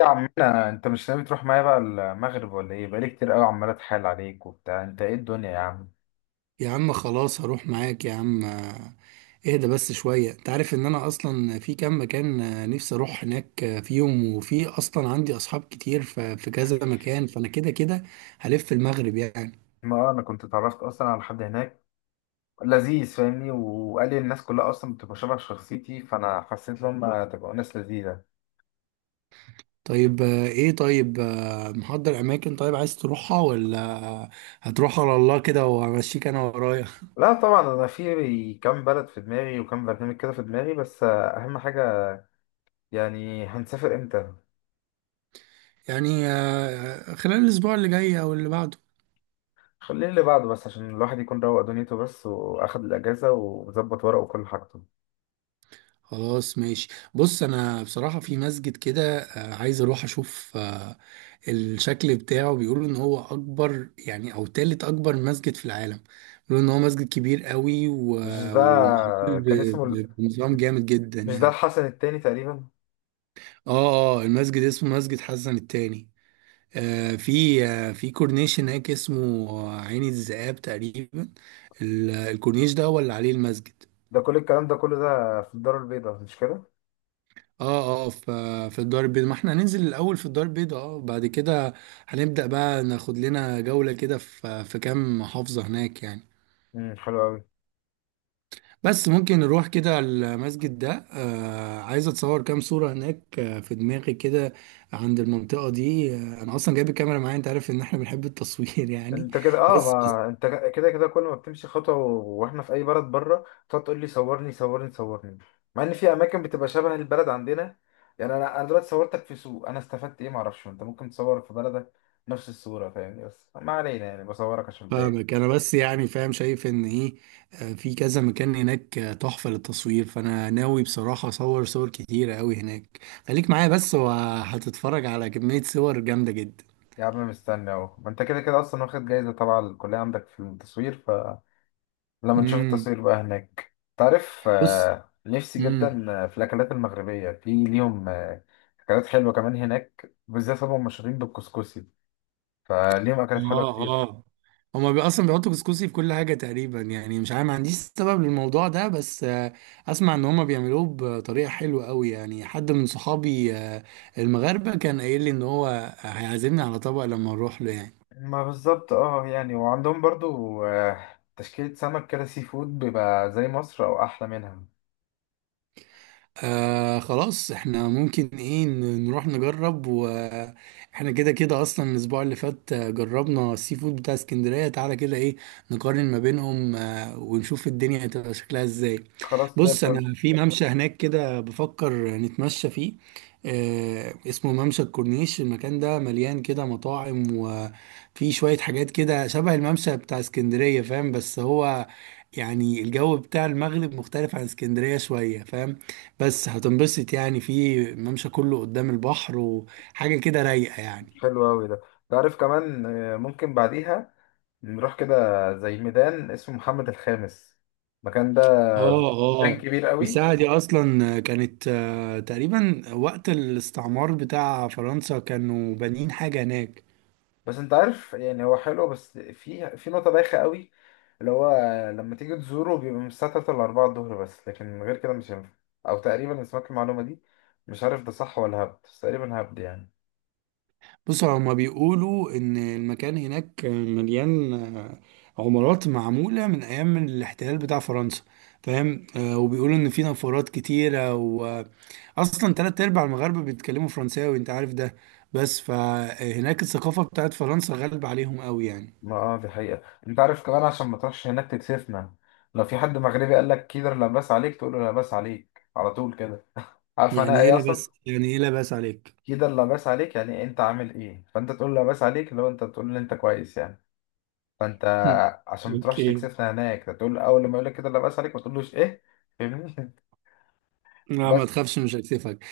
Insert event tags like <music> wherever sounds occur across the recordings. يا عمنا، انت مش ناوي تروح معايا بقى المغرب ولا ايه؟ بقالي كتير قوي عمال اتحايل عليك وبتاع. انت ايه الدنيا يا عم؟ يا عم، خلاص هروح معاك يا عم. اهدى بس شوية. انت عارف ان انا اصلا في كام مكان، نفسي اروح هناك فيهم، وفي اصلا عندي اصحاب كتير في كذا مكان، فانا كده كده هلف المغرب يعني. ما اه، انا كنت اتعرفت اصلا على حد هناك لذيذ، فاهمني، وقال لي الناس كلها اصلا بتبقى شبه شخصيتي، فانا حسيت ان هم تبقى ناس لذيذه. طيب ايه؟ طيب محضر اماكن طيب عايز تروحها، ولا هتروح على الله كده وامشيك انا ورايا؟ لا طبعا، انا في كام بلد في دماغي، وكام برنامج كده في دماغي، بس اهم حاجه يعني هنسافر امتى. يعني خلال الاسبوع اللي جاي او اللي بعده. خليه اللي بعده بس، عشان الواحد يكون روق دنيته بس، واخد الاجازه وظبط ورقه وكل حاجته. خلاص ماشي. بص، انا بصراحة في مسجد كده عايز اروح اشوف الشكل بتاعه. بيقولوا ان هو اكبر يعني، او تالت اكبر مسجد في العالم. بيقولوا ان هو مسجد كبير قوي مش ده؟ ومعمول كان اسمه ال- بنظام جامد جدا مش ده يعني. الحسن التاني تقريبا؟ اه اه، المسجد اسمه مسجد حسن الثاني. آه، في آه في كورنيش هناك اسمه عين الذئاب تقريبا. الكورنيش ده هو اللي عليه المسجد. ده كل الكلام ده كله ده في الدار البيضاء، مش كده؟ اه اه، في الدار البيضاء. ما احنا هننزل الاول في الدار البيضاء، اه بعد كده هنبدأ بقى ناخد لنا جولة كده في كام محافظة هناك يعني. امم، حلو قوي. بس ممكن نروح كده المسجد ده. آه، عايز اتصور كام صورة هناك، آه في دماغي كده عند المنطقة دي. آه، انا اصلا جايب الكاميرا معايا، انت عارف ان احنا بنحب التصوير <laughs> يعني. انت كده، اه، بس ما انت كده كده كل ما بتمشي خطوه واحنا في اي بلد بره تقعد تقول لي صورني، صورني، صورني، مع ان في اماكن بتبقى شبه البلد عندنا يعني. انا دلوقتي صورتك في سوق، انا استفدت ايه؟ ما اعرفش، انت ممكن تصور في بلدك نفس الصوره، فاهمني، بس ما علينا يعني، بصورك عشان بلاقي. فاهمك انا، بس يعني فاهم شايف ان ايه. في كذا مكان هناك تحفة للتصوير، فانا ناوي بصراحة اصور صور كتيرة قوي هناك. خليك معايا بس وهتتفرج على كمية صور جامدة جدا. يا عم مستني اهو، ما انت كده كده اصلا واخد جايزه طبعا الكليه عندك في التصوير. لما نشوف امم. التصوير بقى هناك تعرف، بص. نفسي امم. جدا في الأكلات المغربية، في ليهم أكلات حلوة كمان هناك، بالذات هم مشهورين بالكسكسي، فليهم أكلات حلوة اه كتير. اه، هما بي اصلا بيحطوا كسكسي في كل حاجة تقريبا يعني. مش عارف ما عنديش سبب للموضوع ده، بس اسمع ان هما بيعملوه بطريقة حلوة قوي يعني. حد من صحابي المغاربة كان قايل لي ان هو هيعزمني على طبق لما نروح له يعني. ما بالظبط، اه يعني، وعندهم برضو تشكيلة سمك كده، سي فود بيبقى زي مصر أو أحلى منها. آه خلاص، احنا ممكن ايه نروح نجرب. واحنا كده كده اصلا الاسبوع اللي فات جربنا السي فود بتاع اسكندرية، تعالى كده ايه نقارن ما بينهم آه ونشوف الدنيا هتبقى شكلها ازاي. خلاص، ده بص، الفل. انا في ممشى هناك كده بفكر نتمشى فيه. آه اسمه ممشى الكورنيش. المكان ده مليان كده مطاعم وفي شوية حاجات كده شبه الممشى بتاع اسكندرية فاهم، بس هو يعني الجو بتاع المغرب مختلف عن اسكندرية شوية فاهم. بس هتنبسط يعني، في ممشى كله قدام البحر وحاجة كده رايقة يعني. حلو أوي ده. تعرف كمان، ممكن بعديها نروح كده زي ميدان اسمه محمد الخامس. المكان ده اه كان اه، كبير أوي. الساعة دي أصلا كانت تقريبا وقت الاستعمار بتاع فرنسا كانوا بانيين حاجة هناك. بس انت عارف يعني، هو حلو بس في في نقطة بايخة قوي، اللي هو لما تيجي تزوره بيبقى من الساعة 3 ل 4 الظهر بس، لكن غير كده مش هينفع. او تقريبا، انا سمعت المعلومة دي، مش عارف ده صح ولا هبد، بس تقريبا هبد يعني. بصوا، هما بيقولوا إن المكان هناك مليان عمارات معمولة من أيام الاحتلال بتاع فرنسا، فاهم؟ وبيقولوا إن في نفورات كتيرة، وأصلا تلات أرباع المغاربة بيتكلموا فرنساوي أنت عارف ده. بس فهناك الثقافة بتاعت فرنسا غالبة عليهم قوي يعني. ما اه دي حقيقة. انت عارف كمان، عشان ما تروحش هناك تكسفنا، لو في حد مغربي قال لك كده لا باس عليك، تقول له لا باس عليك على طول كده. عارف انا يعني إيه ايه اصلا؟ لبس؟ يعني إيه لبس عليك؟ كده لا باس عليك يعني انت عامل ايه، فانت تقول لا باس عليك لو انت بتقول ان انت كويس يعني. فانت <laughs> عشان ما تروحش اوكي. تكسفنا هناك، تقول اول لما يقول لك كده لا باس عليك، ما تقولوش ايه. فاهمني. <laughs> لا ما بس. تخافش مش هكسفك.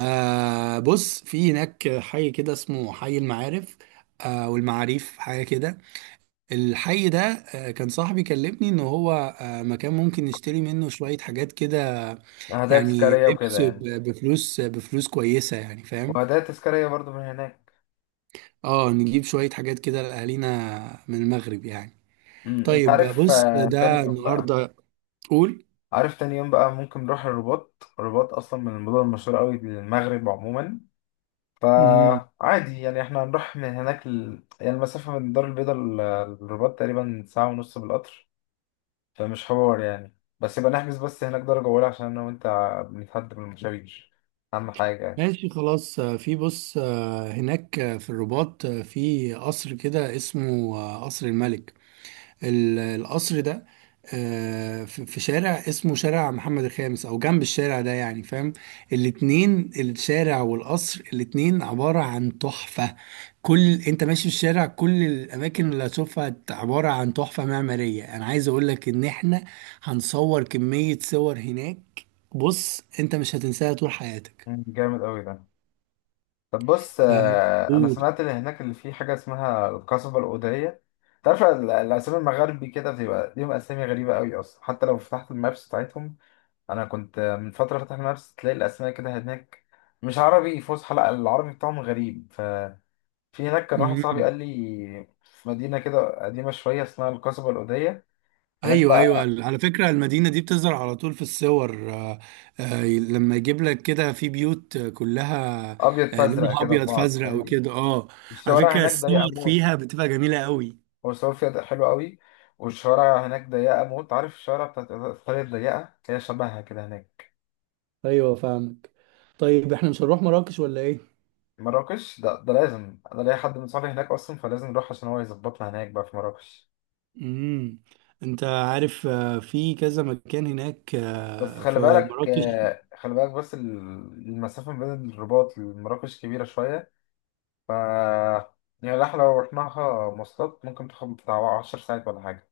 آه بص، في هناك حي كده اسمه حي المعارف. آه والمعاريف حاجه كده. الحي ده كان صاحبي كلمني ان هو مكان ممكن نشتري منه شوية حاجات كده. هدايا يعني تذكاريه وكده لبس يعني. بفلوس، بفلوس كويسة يعني فاهم. وهدايا تذكاريه برضو من هناك. اه نجيب شوية حاجات كده لأهالينا من المغرب يعني. امم، انت طيب عارف، بص تاني ده يوم بقى. النهاردة. قول. عارف، تاني يوم بقى ممكن نروح الرباط. الرباط اصلا من المدن المشهوره قوي للمغرب عموما، مم، فعادي يعني. احنا هنروح من هناك ل... يعني المسافه من الدار البيضاء للرباط تقريبا ساعه ونص بالقطر، فمش حوار يعني. بس يبقى نحجز بس هناك درجه اولى، عشان انا وانت بنتحدى بالمشاوير، اهم حاجه يعني. ماشي خلاص. في بص هناك في الرباط في قصر كده اسمه قصر الملك. القصر ده في في شارع اسمه شارع محمد الخامس، او جنب الشارع ده يعني فاهم. الاتنين، الشارع والقصر، الاتنين عبارة عن تحفة. كل انت ماشي في الشارع كل الاماكن اللي هتشوفها عبارة عن تحفة معمارية. انا عايز اقولك ان احنا هنصور كمية صور هناك، بص انت مش هتنساها طول حياتك. مم، جامد قوي ده. طب بص، آه، انا سمعت اللي هناك اللي فيه حاجه اسمها القصبه الاوديه. تعرف الاسامي المغاربي كده بتبقى ليهم اسامي غريبه قوي اصلا، حتى لو فتحت المابس بتاعتهم. انا كنت من فتره فتح المابس، تلاقي الاسماء كده هناك مش عربي فصحى، لا، العربي بتاعهم غريب. ففي هناك كان واحد صاحبي قول. قال لي في مدينه كده قديمه شويه اسمها القصبه الاوديه. هناك ايوه ايوه، بقى على فكره المدينه دي بتظهر على طول في الصور، لما يجيب لك كده في بيوت كلها ابيض فازرق لونها كده في ابيض بعض، فازرق فاهمني. وكده اه. على والشوارع فكره هناك ضيقه الصور موت. فيها بتبقى جميله قوي. وصوفيا ده حلو قوي. والشوارع هناك ضيقة موت، عارف الشوارع بتاعت إيطاليا الضيقة، هي شبهها كده هناك. ايوه فاهمك. طيب احنا مش هنروح مراكش ولا ايه؟ مراكش ده لازم، أنا ليا حد من صحابي هناك أصلا، فلازم نروح عشان هو يظبطنا هناك بقى في مراكش. امم، انت عارف في كذا مكان هناك بس خلي في بالك، مراكش. خلي بالك بس المسافة ما بين الرباط لمراكش كبيرة شوية. ف يعني احنا لو رحناها مواصلات ممكن تاخد بتاع 10 ساعات ولا حاجة.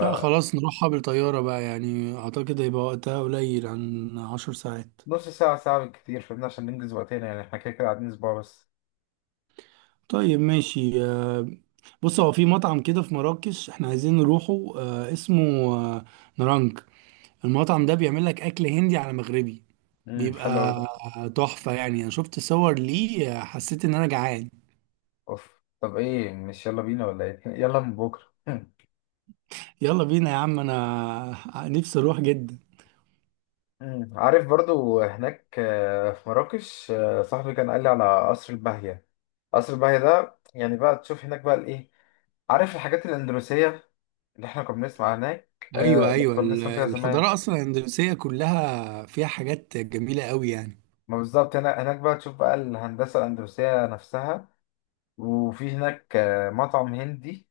لا خلاص نروحها بالطياره بقى، يعني اعتقد هيبقى وقتها قليل عن 10 ساعات. ساعة، ساعة بالكتير، فاهمني، عشان ننجز وقتنا يعني، احنا كده كده قاعدين أسبوع بس. طيب ماشي. بص هو في مطعم كده في مراكش احنا عايزين نروحه اسمه آه، نرانج. المطعم ده بيعمل لك اكل هندي على مغربي. امم، حلو أوي ده. بيبقى تحفة يعني، انا شفت صور ليه حسيت ان انا جعان. اوف، طب ايه، مش يلا بينا ولا ايه؟ <laughs> يلا من بكره. <laughs> يلا بينا يا عم، انا نفسي اروح جدا. مم. عارف برضو هناك، في مراكش، صاحبي كان قال لي على قصر الباهية. قصر الباهية ده يعني بقى تشوف هناك بقى الايه، عارف الحاجات الأندلسية اللي احنا كنا بنسمع هناك ايوه آه لما ايوه، كنا بنسمع فيها زمان. الحضارة اصلا الاندلسية كلها فيها حاجات جميلة قوي يعني. ما بالظبط، هنا هناك بقى تشوف بقى الهندسة الأندلسية نفسها. وفي هناك آه مطعم هندي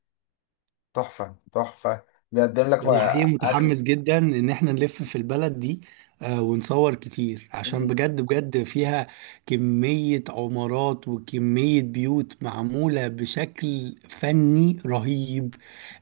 تحفة تحفة، بيقدم لك ده انا حقيقي بقى أكل. متحمس جدا ان احنا نلف في البلد دي، ونصور كتير عشان بجد بجد فيها كمية عمارات وكمية بيوت معمولة بشكل فني رهيب،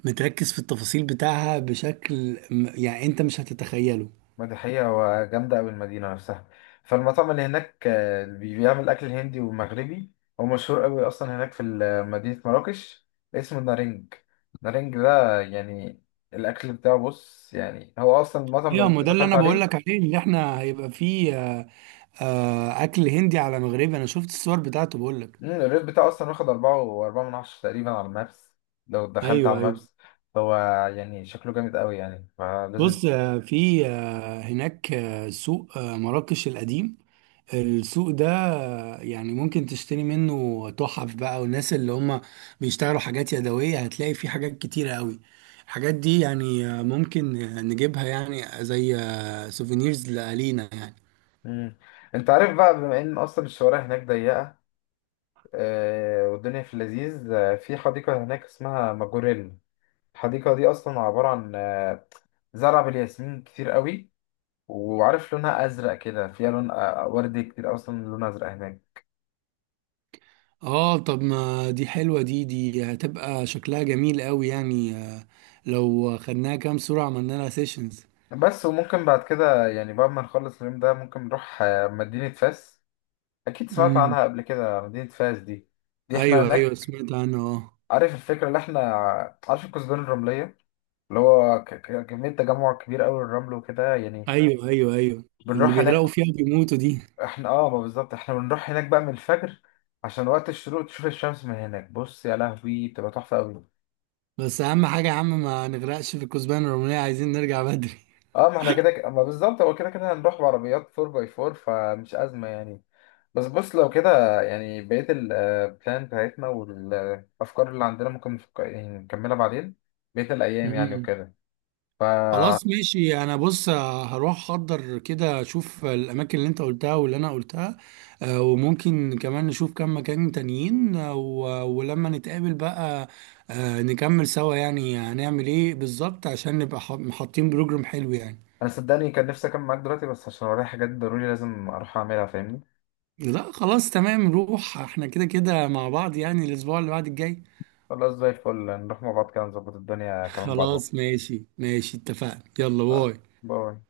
متركز في التفاصيل بتاعها بشكل يعني انت مش هتتخيله. ما دي حقيقة، وجامدة أوي المدينة نفسها. فالمطعم اللي هناك، اللي بيعمل أكل هندي ومغربي، هو مشهور أوي أصلا هناك في مدينة مراكش، اسمه نارنج. نارنج ده يعني الأكل بتاعه، بص يعني، هو أصلا المطعم لو ايوه ما أنت ده اللي دخلت انا بقول عليه، لك عليه، اللي احنا هيبقى فيه. اكل هندي على مغربي، انا شفت الصور بتاعته بقول لك. مم، الريت بتاعه أصلا واخد أربعة وأربعة من عشرة تقريبا على المابس. لو دخلت على ايوه ايوه. المابس، هو يعني شكله جامد أوي يعني، فلازم. بص في هناك سوق مراكش القديم. السوق ده يعني ممكن تشتري منه تحف بقى. والناس اللي هم بيشتغلوا حاجات يدوية هتلاقي فيه حاجات كتيرة قوي. الحاجات دي يعني ممكن نجيبها يعني، زي سوفينيرز لألينا يعني. مم. أنت عارف بقى، بما إن أصلا الشوارع هناك ضيقة، والدنيا في اللذيذ، في حديقة هناك اسمها ماجوريل. الحديقة دي أصلا عبارة عن زرع بالياسمين كتير قوي، وعارف لونها أزرق كده، فيها لون وردي كتير، أصلا لون أزرق هناك. اه طب ما دي حلوة، دي هتبقى شكلها جميل قوي يعني، لو خدناها كام صورة عملنا لها سيشنز. بس وممكن بعد كده يعني، بعد ما نخلص اليوم ده، ممكن نروح مدينة فاس. أكيد سمعت امم. عنها قبل كده مدينة فاس دي. احنا ايوه ايوه هناك سمعت عنه اه. عارف الفكرة اللي احنا، عارف الكثبان الرملية، اللي هو كمية تجمع كبير أوي للرمل وكده يعني، ايوه ايوه ايوه، اللي بنروح هناك. بيغرقوا فيها بيموتوا دي. احنا اه، ما بالظبط، احنا بنروح هناك بقى من الفجر عشان وقت الشروق تشوف الشمس من هناك، بص يا لهوي بتبقى تحفة قوي. بس اهم حاجه يا عم ما نغرقش في الكثبان الرومانيه، عايزين نرجع بدري. اه ما احنا كده ما بالظبط هو كده كده هنروح بعربيات 4x4، فمش أزمة يعني. بس بص، لو كده يعني بقية البلان بتاعتنا والأفكار اللي عندنا ممكن يعني نكملها بعدين، بقية <laughs> الأيام يعني امم. وكده. فأنا، خلاص ماشي. انا بص هروح احضر كده، اشوف الاماكن اللي انت قلتها واللي انا قلتها، وممكن كمان نشوف كم مكان تانيين، ولما نتقابل بقى نكمل سوا يعني هنعمل ايه بالظبط عشان نبقى حاطين بروجرام حلو يعني. صدقني كان نفسي أكمل معاك دلوقتي، بس عشان ورايا حاجات ضروري لازم أروح أعملها، فاهمني. لا خلاص تمام، نروح احنا كده كده مع بعض يعني الاسبوع اللي بعد الجاي. خلاص، زي الفل، نروح مع بعض كده، نظبط الدنيا كمان بعد بكرة. خلاص ماشي ماشي اتفقنا، يلا ف- باي. باي.